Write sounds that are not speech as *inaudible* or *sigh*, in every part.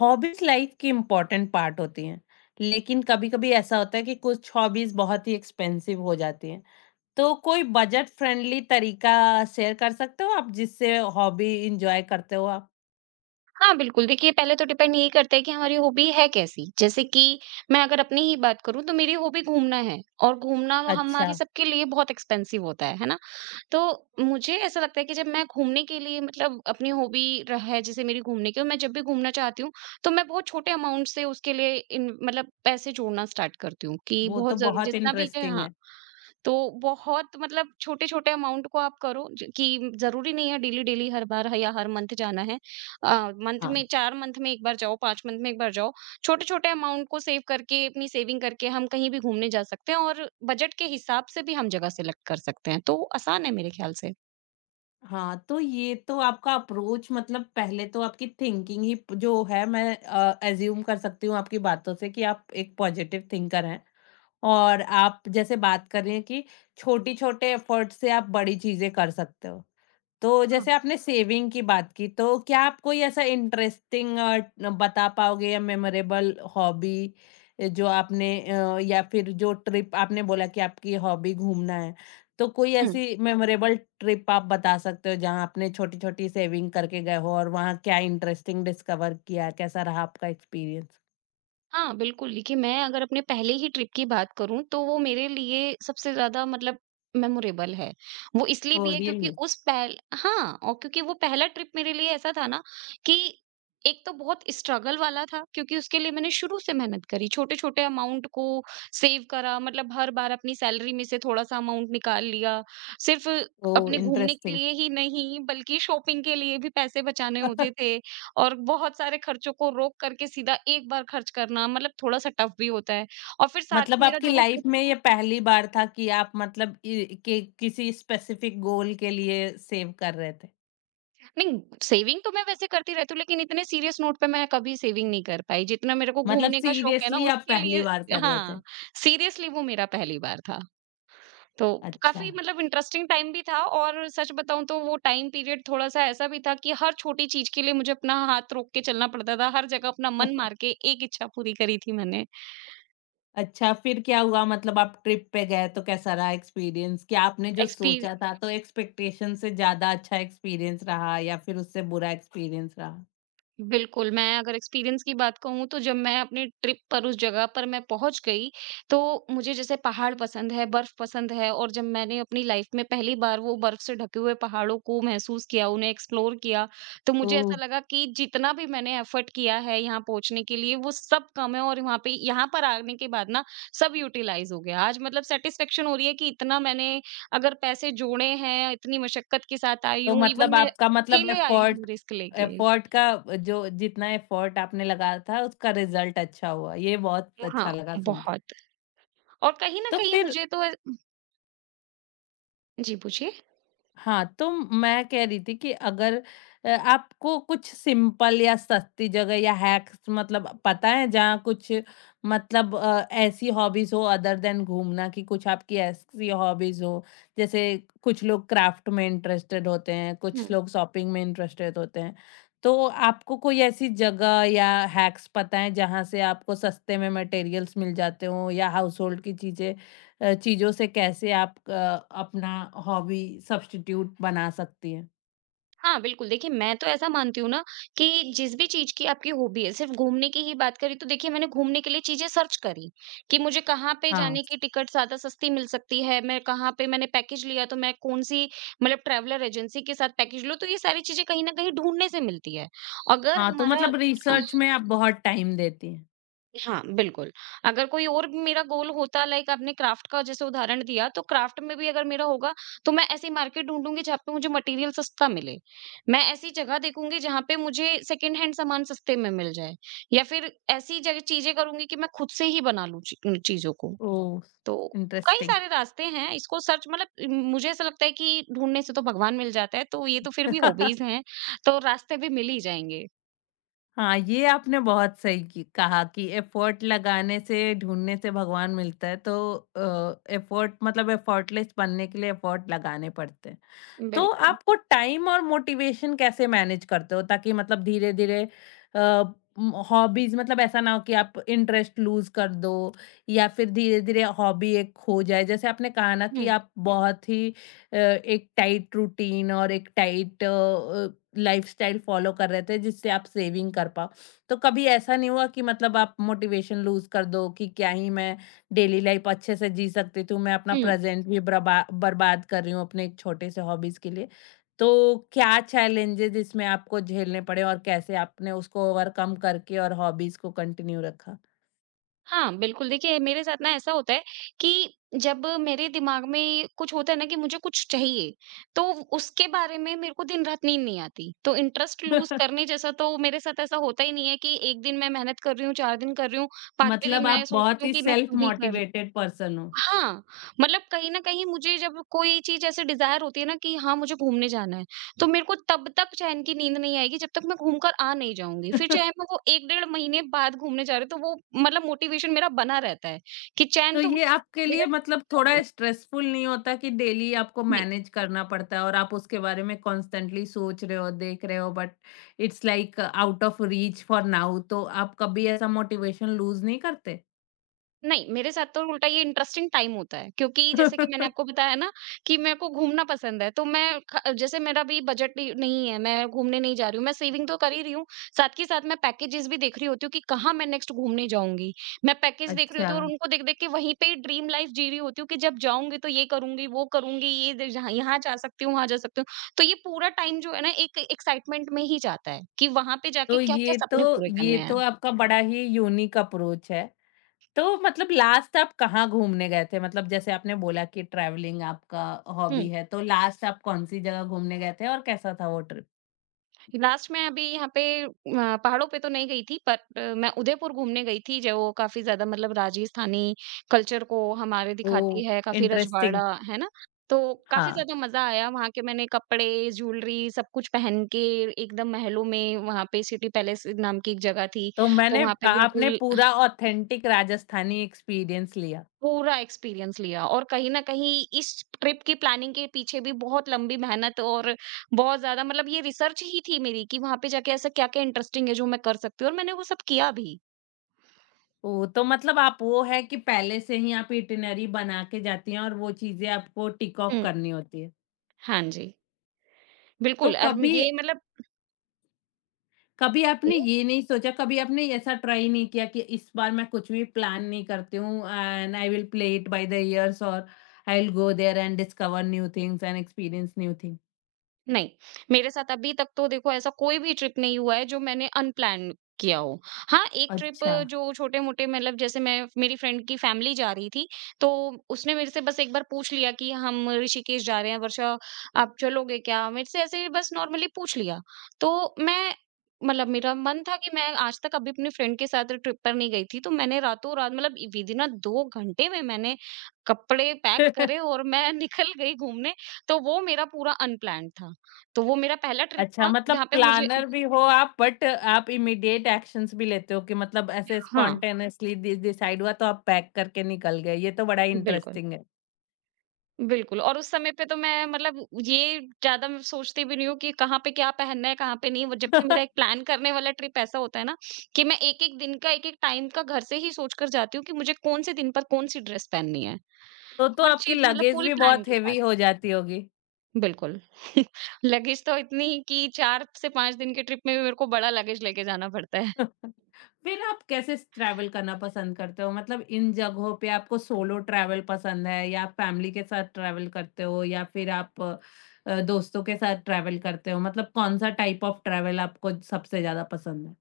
Hobbies life की important part होती हैं, लेकिन कभी-कभी ऐसा होता है कि कुछ हॉबीज बहुत ही एक्सपेंसिव हो जाती हैं। तो कोई बजट फ्रेंडली तरीका शेयर कर सकते हो आप जिससे हॉबी एंजॉय करते हो आप? हाँ, बिल्कुल। देखिए, पहले तो डिपेंड यही करता है कि हमारी हॉबी है कैसी। जैसे कि मैं अगर अपनी ही बात करूँ तो मेरी हॉबी घूमना है और घूमना वो हमारे अच्छा, सबके लिए बहुत एक्सपेंसिव होता है ना? तो मुझे ऐसा लगता है कि जब मैं घूमने के लिए मतलब अपनी हॉबी र है, जैसे मेरी घूमने की, और मैं जब भी घूमना चाहती हूँ, तो मैं बहुत छोटे अमाउंट से उसके लिए इन मतलब पैसे जोड़ना स्टार्ट करती हूँ कि वो तो बहुत ज़रूर बहुत जितना भी जो है, इंटरेस्टिंग हाँ। है। तो बहुत मतलब छोटे-छोटे अमाउंट को आप करो ज कि ज़रूरी नहीं है डेली-डेली हर बार ह या हर मंथ जाना है। अ, मंथ में हाँ। 4 मंथ में 1 बार जाओ, 5 मंथ में 1 बार जाओ। छोटे-छोटे अमाउंट को सेव करके, अपनी सेविंग करके हम कहीं भी घूमने जा सकते हैं और बजट के हिसाब से भी हम जगह सेलेक्ट कर सकते हैं। तो आसान है मेरे ख़्याल से। हाँ, तो ये तो आपका अप्रोच मतलब पहले तो आपकी थिंकिंग ही प जो है मैं अज़्यूम कर सकती हूँ आपकी बातों से कि आप एक पॉजिटिव थिंकर हैं। और आप जैसे बात कर रही हैं कि छोटी-छोटे एफर्ट से आप बड़ी चीज़ें कर सकते हो। तो हाँ। जैसे आपने सेविंग की बात की, तो क्या आप कोई ऐसा इंटरेस्टिंग बता पाओगे या मेमोरेबल हॉबी जो आपने या फिर जो ट्रिप आपने बोला कि आपकी हॉबी घूमना है, तो कोई हुँ। ऐसी मेमोरेबल ट्रिप आप बता सकते हो जहाँ आपने छोटी-छोटी सेविंग करके गए हो और वहाँ क्या इंटरेस्टिंग डिस्कवर किया? कैसा रहा आपका एक्सपीरियंस? हाँ, बिल्कुल, देखिए, मैं अगर अपने पहले ही ट्रिप की बात करूँ तो वो मेरे लिए सबसे ज़्यादा मतलब मेमोरेबल है। वो इसलिए भी ओह है क्योंकि रियली? उस पहल हाँ, और क्योंकि वो पहला ट्रिप मेरे लिए ऐसा था ना कि एक तो बहुत स्ट्रगल वाला था, क्योंकि उसके लिए मैंने शुरू से मेहनत करी, छोटे-छोटे अमाउंट को सेव करा, मतलब हर बार अपनी सैलरी में से थोड़ा-सा अमाउंट निकाल लिया। सिर्फ़ ओह अपने घूमने के इंटरेस्टिंग। लिए ही नहीं बल्कि शॉपिंग के लिए भी पैसे बचाने होते *laughs* थे। और बहुत सारे खर्चों को रोक करके सीधा एक बार खर्च करना मतलब थोड़ा-सा टफ भी होता है। और फिर साथ मतलब में मेरा आपकी जो वो लाइफ ट्रिप। में ये पहली बार था कि आप मतलब इ कि किसी स्पेसिफिक गोल के लिए सेव कर रहे थे? नहीं, सेविंग तो मैं वैसे करती रहती हूँ, लेकिन इतने सीरियस नोट पे मैं कभी सेविंग नहीं कर पाई। जितना मेरे को मतलब घूमने का शौक है ना, सीरियसली आप उसके पहली लिए। बार कर रहे हाँ, थे? सीरियसली वो मेरा पहली बार था। तो अच्छा। काफ़ी मतलब इंटरेस्टिंग टाइम भी था, और सच बताऊँ तो वो टाइम पीरियड थोड़ा-सा ऐसा भी था कि हर छोटी चीज़ के लिए मुझे अपना हाथ रोक के चलना पड़ता था। हर जगह अपना मन मार *laughs* के एक इच्छा पूरी करी थी मैंने। अच्छा फिर क्या हुआ मतलब आप ट्रिप पे गए तो कैसा रहा एक्सपीरियंस? क्या आपने जो एक्सपी सोचा था तो एक्सपेक्टेशन से ज़्यादा अच्छा एक्सपीरियंस रहा या फिर उससे बुरा एक्सपीरियंस रहा? बिल्कुल, मैं अगर एक्सपीरियंस की बात कहूँ, तो जब मैं अपनी ट्रिप पर, उस जगह पर मैं पहुँच गई, तो मुझे जैसे पहाड़ पसंद है, बर्फ़ पसंद है, और जब मैंने अपनी लाइफ़ में पहली बार वो बर्फ़ से ढके हुए पहाड़ों को महसूस किया, उन्हें एक्सप्लोर किया, तो मुझे ओह! ऐसा लगा कि जितना भी मैंने एफ़र्ट किया है यहाँ पहुँचने के लिए, वो सब कम है, और वहाँ पे, यहाँ पर आने के बाद ना, सब यूटिलाइज़ हो गया। आज मतलब सैटिस्फैक्शन हो रही है कि इतना मैंने अगर पैसे जोड़े हैं, इतनी मशक्कत के साथ आई तो हूँ, इवन मतलब मैं आपका मतलब अकेले आई हूँ एफर्ट रिस्क लेके। एफर्ट का जो जितना एफर्ट आपने लगाया था उसका रिजल्ट अच्छा हुआ। ये बहुत हाँ, अच्छा लगा सुन के। बहुत। और कहीं न तो कहीं फिर। मुझे तो। जी, पूछिए? हाँ, तो मैं कह रही थी कि अगर आपको कुछ सिंपल या सस्ती जगह या हैक्स मतलब पता है जहाँ कुछ मतलब ऐसी हॉबीज़ हो अदर दैन घूमना कि कुछ आपकी ऐसी हॉबीज़ हो, जैसे कुछ लोग क्राफ्ट में इंटरेस्टेड होते हैं, कुछ हुँ। लोग शॉपिंग में इंटरेस्टेड होते हैं। तो आपको कोई ऐसी जगह या हैक्स पता है जहाँ से आपको सस्ते में मटेरियल्स मिल जाते हों या हाउसहोल्ड की चीज़ें चीज़ों से कैसे आप अपना हॉबी सब्स्टिट्यूट बना सकती हैं। हाँ, बिल्कुल, देखिए, मैं तो ऐसा मानती हूँ ना कि जिस भी चीज़ की आपकी हॉबी है, सिर्फ़ घूमने की ही बात करें तो देखिए, मैंने घूमने के लिए चीज़ें सर्च करी, कि मुझे कहाँ पे हाँ, जाने की टिकट ज़्यादा सस्ती मिल सकती है, मैं कहाँ पे, मैंने पैकेज लिया तो मैं कौन-सी मतलब ट्रैवलर एजेंसी के साथ पैकेज लूँ, तो ये सारी चीज़ें कहीं न कहीं ढूँढने से मिलती है। अगर हाँ, तो हमारा। मतलब रिसर्च में आप बहुत टाइम देती हैं। हाँ, बिल्कुल। अगर कोई और मेरा गोल होता, लाइक आपने क्राफ्ट का जैसे उदाहरण दिया, तो क्राफ्ट में भी अगर मेरा होगा तो मैं ऐसी मार्केट ढूँढूँगी जहाँ पे मुझे मटेरियल सस्ता मिले। मैं ऐसी जगह देखूँगी जहाँ पे मुझे सेकंड हैंड सामान सस्ते में मिल जाए, या फिर ऐसी जगह चीज़ें करूँगी कि मैं खुद से ही बना लूँ ची उन चीज़ों को। ओह! तो कई इंटरेस्टिंग। सारे रास्ते हैं, इसको सर्च मतलब मुझे ऐसा लगता है कि ढूँढने से तो भगवान मिल जाता है, तो ये तो फिर भी हॉबीज़ *laughs* हैं, तो रास्ते भी मिल ही जाएँगे। हाँ, ये आपने बहुत सही की कहा कि एफर्ट लगाने से, ढूँढने से भगवान मिलता है, तो एफर्ट मतलब एफर्टलेस बनने के लिए एफर्ट लगाने पड़ते हैं। तो बिल्कुल। आपको टाइम और मोटिवेशन कैसे मैनेज करते हो ताकि मतलब धीरे-धीरे अ, हॉबीज मतलब ऐसा ना हो कि आप इंटरेस्ट लूज कर दो या फिर धीरे-धीरे हॉबी एक खो जाए। जैसे आपने कहा ना कि हुँ, आप बहुत ही एक टाइट रूटीन और एक टाइट लाइफस्टाइल फॉलो कर रहे थे जिससे आप सेविंग कर पाओ। तो कभी ऐसा नहीं हुआ कि मतलब आप मोटिवेशन लूज कर दो कि क्या ही मैं डेली लाइफ अच्छे से जी सकती थी, मैं अपना हुँ। प्रेज़ेंट भी ब्रबा बर्बाद कर रही हूँ अपने एक छोटे से हॉबीज़ के लिए। तो क्या चैलेंजेज़ इसमें आपको झेलने पड़े और कैसे आपने उसको ओवरकम करके और हॉबीज़ को कंटिन्यू रखा? हाँ, बिल्कुल। देखिए, मेरे साथ ना ऐसा होता है कि जब मेरे दिमाग में कुछ होता है ना, कि मुझे कुछ चाहिए, तो उसके बारे में मेरे को दिन-रात नींद नहीं आती। तो इंटरेस्ट लूज़ *laughs* करने जैसा तो मेरे साथ ऐसा होता ही नहीं है कि 1 दिन मैं मेहनत कर रही हूँ, 4 दिन कर रही हूँ, 5वें दिन मतलब मैं आप सोचती बहुत हूँ ही कि मैं सेल्फ क्यों ही कर। मोटिवेटेड पर्सन हो। हाँ, मतलब कहीं न कहीं मुझे जब कोई चीज़ ऐसे डिज़ायर होती है ना, कि हाँ, मुझे घूमने जाना है, तो मेरे को तब तक चैन की नींद नहीं आएगी जब तक मैं घूम कर आ नहीं जाऊँगी। फिर चाहे *laughs* मैं वो 1 डेढ़ महीने बाद घूमने जा रही हूँ, तो वो मतलब मोटिवेशन मेरा बना रहता है कि चैन तो तो ये मुझे तब आपके मिलेगा लिए मतलब जब मैं थोड़ा स्ट्रेसफुल नहीं होता कि डेली आपको जाऊँगी। मैनेज करना पड़ता है और आप उसके बारे में कॉन्स्टेंटली सोच रहे हो, देख रहे हो but it's like out of reach for now तो आप कभी ऐसा मोटिवेशन लूज़ नहीं करते? नहीं, मेरे साथ तो उल्टा ये इंटरेस्टिंग टाइम होता है, क्योंकि जैसे कि मैंने आपको *laughs* बताया ना कि मेरे को घूमना पसंद है, तो मैं ख जैसे मेरा भी बजट नहीं नहीं है, मैं घूमने नहीं जा रही हूँ, मैं सेविंग तो कर ही रही हूँ, साथ के साथ मैं पैकेजेज़ भी देख रही होती हूँ कि कहाँ मैं नेक्स्ट घूमने जाऊँगी। मैं पैकेज देख रही अच्छा, होती हूँ और उनको देख-देख के वहीं पे ड्रीम लाइफ़ जी रही होती हूँ कि जब जाऊँगी तो ये करूँगी, वो करूँगी, ये द जहाँ यहाँ जा सकती हूँ, वहाँ जा सकती हूँ। तो ये पूरा टाइम जो है ना, एक एक्साइटमेंट में ही जाता है कि वहाँ पे जाके तो क्या-क्या ये तो सपने पूरे ये करने हैं। तो आपका बड़ा ही यूनिक अप्रोच है। तो मतलब लास्ट आप कहाँ घूमने गए थे? मतलब जैसे आपने बोला कि ट्रैवलिंग आपका हुँ। हॉबी है, तो लास्ट आप कौन-सी जगह घूमने गए थे और कैसा था वो ट्रिप? लास्ट में अभी यहाँ पे पहाड़ों पे तो नहीं गई थी, बट मैं उदयपुर घूमने गई थी, जो काफ़ी ज़्यादा मतलब राजस्थानी कल्चर को हमारे ओह! दिखाती है, काफ़ी इंटरेस्टिंग। रजवाड़ा, है ना? तो काफ़ी हाँ। ज़्यादा मज़ा आया, वहाँ के मैंने कपड़े, ज्वेलरी सब कुछ पहन के, एकदम महलों में, वहाँ पे सिटी पैलेस नाम की एक जगह थी, तो तो वहाँ पे आपने बिल्कुल पूरा ऑथेंटिक राजस्थानी एक्सपीरियंस लिया। पूरा एक्सपीरियंस लिया, और कहीं न कहीं इस ट्रिप की प्लानिंग के पीछे भी बहुत लंबी मेहनत और बहुत ज़्यादा मतलब ये रिसर्च ही थी मेरी कि वहाँ पे जाके ऐसा क्या-क्या इंटरेस्टिंग है जो मैं कर सकती हूँ, और मैंने वो सब किया भी। ओह! तो मतलब आप वो है कि पहले से ही आप इटिनरी बना के जाती हैं और वो चीज़ें आपको टिक ऑफ हुँ। करनी होती है। हाँ जी, तो बिल्कुल, और कभी ये मतलब। कभी आपने ये नहीं सोचा, कभी आपने ऐसा ट्राई नहीं किया कि इस बार मैं कुछ भी प्लान नहीं करती हूँ and I will play it by the years और I will go there and discover new things and experience new thing? नहीं, मेरे साथ अभी तक तो देखो ऐसा कोई भी ट्रिप नहीं हुआ है जो मैंने अनप्लान किया हो। हाँ, एक ट्रिप अच्छा। जो छोटे-मोटे, मतलब जैसे मैं, मेरी फ्रेंड की फैमिली जा रही थी, तो उसने मेरे से बस एक बार पूछ लिया कि हम ऋषिकेश जा रहे हैं, वर्षा, आप चलोगे क्या? मेरे से ऐसे ही बस नॉर्मली पूछ लिया। तो मैं मतलब, मेरा मन था कि मैं आज तक कभी अपनी फ्रेंड के साथ ट्रिप पर नहीं गई थी, तो मैंने रातों-रात मतलब विदिन अ 2 घंटे में मैंने कपड़े पैक करे *laughs* और मैं *laughs* निकल गई घूमने, तो वो मेरा पूरा अनप्लान्ड था। तो वो मेरा पहला ट्रिप अच्छा, था मतलब जहाँ पे मुझे। प्लानर भी हो आप बट आप इमीडिएट एक्शंस भी लेते हो कि मतलब ऐसे हाँ, स्पॉन्टेनियसली डि डिसाइड हुआ तो आप पैक करके निकल गए, ये तो बड़ा बिल्कुल, इंटरेस्टिंग है। बिल्कुल, और उस समय पे तो मैं मतलब ये ज़्यादा मैं सोचती भी नहीं हूँ कि कहाँ पे क्या पहनना है, कहाँ पे नहीं। वो जबकि मेरा एक *laughs* प्लान करने वाला ट्रिप ऐसा होता है ना, कि मैं एक-एक दिन का, एक-एक टाइम का घर से ही सोच कर जाती हूँ कि मुझे कौन-से दिन पर कौन-सी ड्रेस पहननी है। तो हर आपकी चीज़ मतलब लगेज पूरी भी प्लान बहुत के साथ। हेवी हो जाती होगी। बिल्कुल। *laughs* लगेज तो इतनी कि 4 से 5 दिन के ट्रिप में भी मेरे को बड़ा लगेज लेके जाना पड़ता है। *laughs* फिर आप कैसे स ट्रैवल करना पसंद करते हो? मतलब इन जगहों पे आपको सोलो ट्रैवल पसंद है या आप फैमिली के साथ ट्रैवल करते हो या फिर आप दोस्तों के साथ ट्रैवल करते हो? मतलब कौन-सा टाइप ऑफ ट्रैवल आपको सबसे ज़्यादा पसंद है?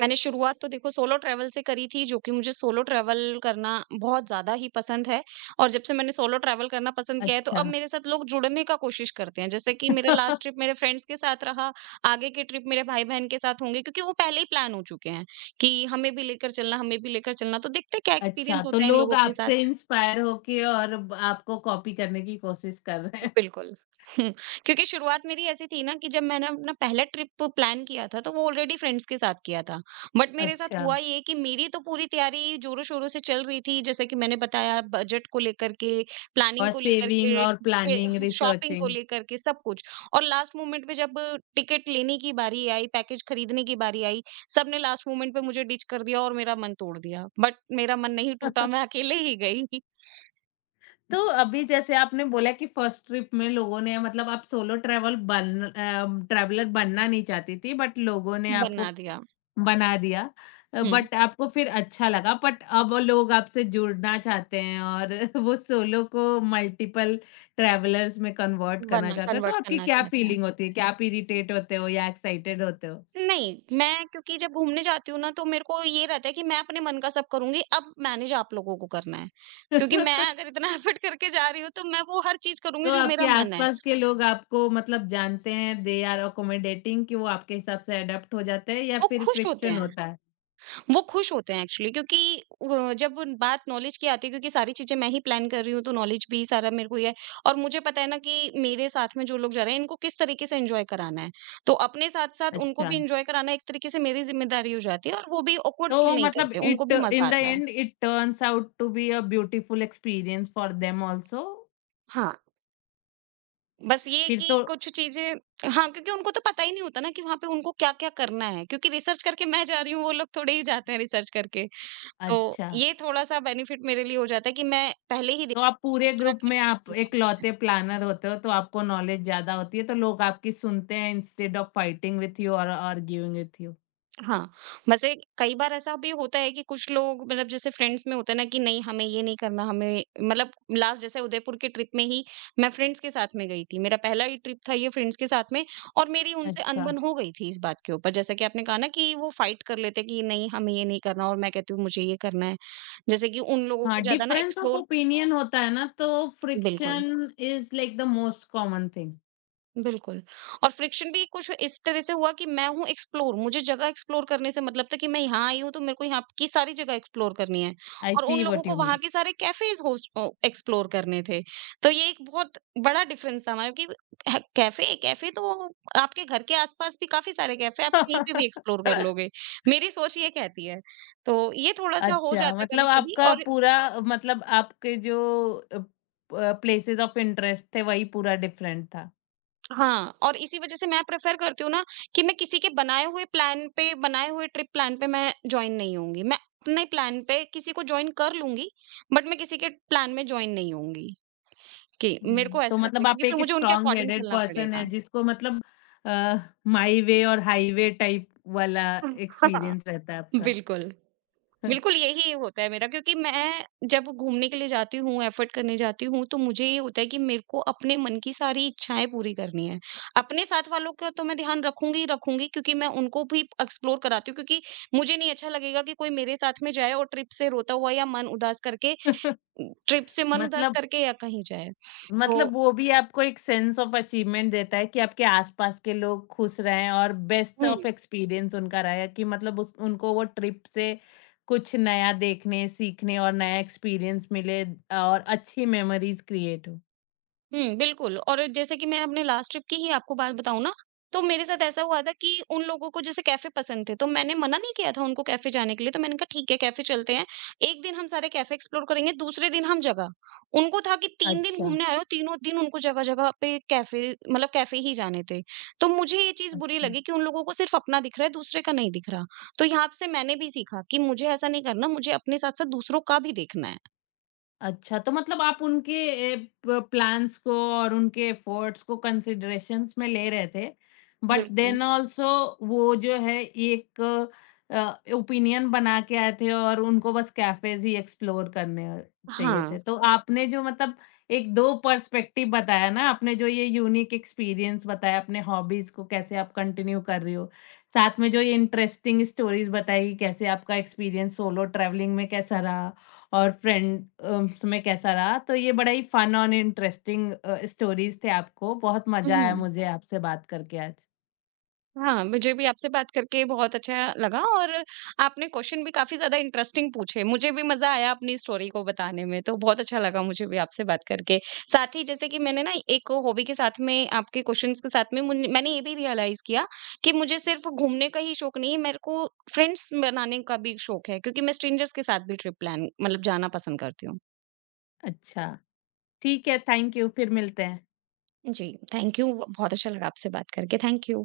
मैंने शुरुआत तो देखो सोलो ट्रैवल से करी थी, जो कि मुझे सोलो ट्रैवल करना बहुत ज़्यादा ही पसंद है, और जब से मैंने सोलो ट्रैवल करना पसंद किया है, तो अच्छा। अब मेरे साथ लोग जुड़ने का कोशिश करते हैं। जैसे कि मेरा लास्ट ट्रिप *laughs* मेरे फ्रेंड्स के साथ रहा, आगे के ट्रिप मेरे भाई-बहन के साथ होंगे, क्योंकि वो पहले ही प्लान हो चुके हैं कि हमें भी लेकर चलना, हमें भी लेकर चलना। तो देखते हैं क्या एक्सपीरियंस अच्छा, तो होता है इन लोग लोगों के आपसे साथ। इंस्पायर होके और ब आपको कॉपी करने की कोशिश कर रहे हैं। बिल्कुल। *laughs* क्योंकि शुरुआत मेरी ऐसी थी ना, कि जब मैंने अपना पहला ट्रिप प्लान किया था, तो वो ऑलरेडी फ्रेंड्स के साथ किया था। बट मेरे साथ अच्छा हुआ ये कि मेरी तो पूरी तैयारी जोरों-शोरों से चल रही थी, जैसे कि मैंने बताया, बजट को लेकर के, प्लानिंग और को लेकर सेविंग के, और शे प्लानिंग, शॉपिंग को रिसर्चिंग। लेकर के, सब कुछ। और लास्ट मोमेंट पे जब टिकट लेने की बारी आई, पैकेज खरीदने की बारी आई, सबने लास्ट मोमेंट पे मुझे डिच कर दिया और मेरा मन तोड़ दिया। बट मेरा मन नहीं टूटा, *laughs* मैं अकेले ही गई। *laughs* तो अभी जैसे आपने बोला कि फर्स्ट ट्रिप में लोगों ने मतलब आप सोलो ट्रैवल ट्रैवलर बनना नहीं चाहती थी बट लोगों ने आपको बना दिया। बना दिया हुँ, बट आपको फिर अच्छा लगा बट अब लोग आपसे जुड़ना चाहते हैं और *laughs* वो सोलो को मल्टीपल ट्रैवलर्स में कन्वर्ट करना बना चाहते हैं तो कन्वर्ट आपकी करना क्या चाहते हैं। फीलिंग होती है क्या आप इरिटेट होते हो या एक्साइटेड होते नहीं, मैं क्योंकि जब घूमने जाती हूँ ना, तो मेरे को ये रहता है कि मैं अपने मन का सब करूँगी, अब मैनेज आप लोगों को करना है। हो क्योंकि मैं *laughs* अगर इतना *laughs* एफर्ट करके जा रही हूँ तो मैं वो हर चीज़ करूँगी तो जो मेरा आपके मन है। आसपास के लोग आपको मतलब जानते हैं, दे आर अकोमोडेटिंग कि वो आपके हिसाब से एडॉप्ट हो जाते हैं या वो फिर खुश होते फ्रिक्शन हैं, होता है? वो खुश होते हैं एक्चुअली, क्योंकि जब उन बात नॉलेज की आती है, क्योंकि सारी चीज़ें मैं ही प्लान कर रही हूँ तो नॉलेज भी सारा मेरे को ही है, और मुझे पता है ना कि मेरे साथ में जो लोग जा रहे हैं इनको किस तरीके से एन्जॉय कराना है। तो अपने साथ-साथ उनको अच्छा, भी एन्जॉय कराना एक तरीके से मेरी ज़िम्मेदारी हो जाती है और वो भी ऑकवर्ड फ़ील तो नहीं मतलब करते, उनको इट भी मज़ा इन द आता है। And it turns out to be a beautiful experience for them also? हाँ। बस ये फिर कि तो। कुछ चीज़ें। हाँ, क्योंकि उनको तो पता ही नहीं होता ना कि वहाँ पे उनको क्या-क्या करना है, क्योंकि रिसर्च करके मैं जा रही हूँ, वो लोग थोड़े ही जाते हैं रिसर्च करके। तो अच्छा, ये थोड़ा-सा बेनिफिट मेरे लिए हो जाता है कि मैं पहले ही देख। तो आप पूरे क्या ग्रुप में आप क्या। इकलौते प्लानर होते हो, तो आपको नॉलेज ज़्यादा होती है, तो लोग आपकी सुनते हैं instead of fighting with you और आर्ग्यूइंग विथ यू। हाँ, वैसे कई बार ऐसा भी होता है कि कुछ लोग मतलब जैसे फ्रेंड्स में होता है ना कि नहीं हमें ये नहीं करना हमें मतलब। लास्ट जैसे उदयपुर की ट्रिप में ही मैं फ्रेंड्स के साथ में गई थी। मेरा पहला ही ट्रिप था ये फ्रेंड्स के साथ में। और मेरी उनसे अच्छा। अनबन हो गई थी इस बात के ऊपर। जैसा कि आपने कहा ना कि वो फाइट कर लेते हैं कि नहीं हमें ये नहीं करना और मैं कहती हूँ मुझे ये करना है। जैसे कि उन लोगों हाँ, को ज़्यादा ना डिफरेंस ऑफ एक्सप्लोर। ओपिनियन होता है ना तो बिल्कुल। Friction is like the most common thing. बिल्कुल। और फ्रिक्शन भी कुछ इस तरह से हुआ कि मैं हूँ एक्सप्लोर, मुझे जगह एक्सप्लोर करने से मतलब था कि मैं यहाँ आई हूँ तो मेरे को यहाँ की सारी जगह एक्सप्लोर करनी है आई और उन सी लोगों व्हाट को यू वहाँ मीन। के सारे कैफ़ेज़ एक्सप्लोर करने थे। तो ये एक बहुत बड़ा डिफ़रेंस था हमारा कि। ह कैफ़े कैफ़े तो आपके घर के आस-पास भी काफ़ी सारे कैफ़े हैं, आप कहीं पे भी एक्सप्लोर कर लोगे। *laughs* मेरी सोच ये कहती है। तो ये थोड़ा-सा हो अच्छा, जाता है मतलब कभी-कभी आपका और। पूरा मतलब आपके जो अ, प्लेसेस ऑफ इंटरेस्ट थे वही पूरा डिफरेंट था। हाँ, और इसी वजह से मैं प्रेफ़र करती हूँ ना कि मैं किसी के बनाए हुए प्लान पे बनाए हुए ट्रिप प्लान पे मैं जॉइन नहीं होंगी। मैं अपने प्लान पे किसी को जॉइन कर लूँगी, बट मैं किसी के प्लान में जॉइन नहीं होंगी कि मेरे हुँ। को तो ऐसा लगता है मतलब क्योंकि आप फिर एक मुझे उनके स्ट्रॉन्ग अकॉर्डिंग हेडेड चलना पर्सन पड़ेगा। है जिसको मतलब अ, माई वे और हाईवे टाइप वाला *laughs* हाँ, एक्सपीरियंस रहता है आपका। बिल्कुल। बिल्कुल, यही होता है मेरा क्योंकि मैं जब घूमने के लिए जाती हूँ, एफ़र्ट करने जाती हूँ, तो मुझे ये होता है कि मेरे को अपने मन की सारी इच्छाएँ पूरी करनी हैं। अपने साथ वालों का तो मैं ध्यान रखूँगी ही रखूँगी क्योंकि मैं उनको भी एक्सप्लोर कराती हूँ क्योंकि मुझे नहीं अच्छा लगेगा कि कोई मेरे साथ में जाए और ट्रिप से रोता हुआ या मन उदास करके *laughs* ट्रिप से मन उदास मतलब करके या कहीं जाए। मतलब तो। वो भी आपको एक सेंस ऑफ अचीवमेंट देता है कि आपके आसपास के लोग खुश रहें और बेस्ट हुँ। ऑफ एक्सपीरियंस उनका रहा है कि मतलब उस उनको वो ट्रिप से कुछ नया देखने, सीखने और नया एक्सपीरियंस मिले और अच्छी मेमोरीज क्रिएट हो। हुँ, बिल्कुल और जैसे कि मैं अपने लास्ट ट्रिप की ही आपको बात बताऊँ ना, तो मेरे साथ ऐसा हुआ था कि उन लोगों को जैसे कैफ़े पसंद थे, तो मैंने मना नहीं किया था उनको कैफ़े जाने के लिए, तो मैंने कहा ठीक है कैफ़े चलते हैं। एक दिन हम सारे कैफ़े एक्सप्लोर करेंगे, दूसरे दिन हम जगह। उनको था कि 3 दिन अच्छा, घूमने आए हो, तीनों दिन उनको जगह-जगह पे कैफ़े मतलब कैफ़े ही जाने थे। तो मुझे ये चीज़ बुरी अच्छा। लगी कि उन लोगों को सिर्फ़ अपना दिख रहा है, दूसरे का नहीं दिख रहा। तो यहाँ से मैंने भी सीखा कि मुझे ऐसा नहीं करना, मुझे अपने साथ-साथ दूसरों का भी देखना है। अच्छा, तो मतलब आप उनके ए, प प्लान्स को और उनके एफर्ट्स को कंसिडरेशंस में ले रहे थे। बट बिल्कुल। देन ऑल्सो वो जो है एक ओपिनियन बना के आए थे और उनको बस कैफ़ेज़ ही एक्सप्लोर करने चाहिए हाँ। थे। तो आपने जो मतलब एक 2 पर्सपेक्टिव बताया ना, आपने जो ये यूनिक एक्सपीरियंस बताया, अपने हॉबीज़ को कैसे आप कंटिन्यू कर रही हो। साथ में जो ये इंटरेस्टिंग स्टोरीज़ बताई, कैसे आपका एक्सपीरियंस सोलो ट्रैवलिंग में कैसा रहा। और फ्रेंड उसमें कैसा रहा? तो ये बड़ा ही फन और इंटरेस्टिंग स्टोरीज़ थे आपको। बहुत हुँ, मज़ा आया हुँ। मुझे आपसे बात करके आज। हाँ, मुझे भी आपसे बात करके बहुत अच्छा लगा और आपने क्वेश्चन भी काफ़ी ज़्यादा इंटरेस्टिंग पूछे। मुझे भी मज़ा आया अपनी स्टोरी को बताने में, तो बहुत अच्छा लगा मुझे भी आपसे बात करके। साथ ही जैसे कि मैंने ना एक हॉबी के साथ में आपके क्वेश्चन्स के साथ में मुन मैंने ये भी रियलाइज़ किया कि मुझे सिर्फ़ घूमने का ही शौक नहीं है, मेरे को फ्रेंड्स बनाने का भी शौक है क्योंकि मैं स्ट्रेंजर्स के साथ भी ट्रिप प्लान मतलब जाना पसंद करती हूँ। अच्छा, ठीक है, थैंक यू। फिर मिलते हैं। जी, थैंक यू। बहुत अच्छा लगा आपसे बात करके। Thank you.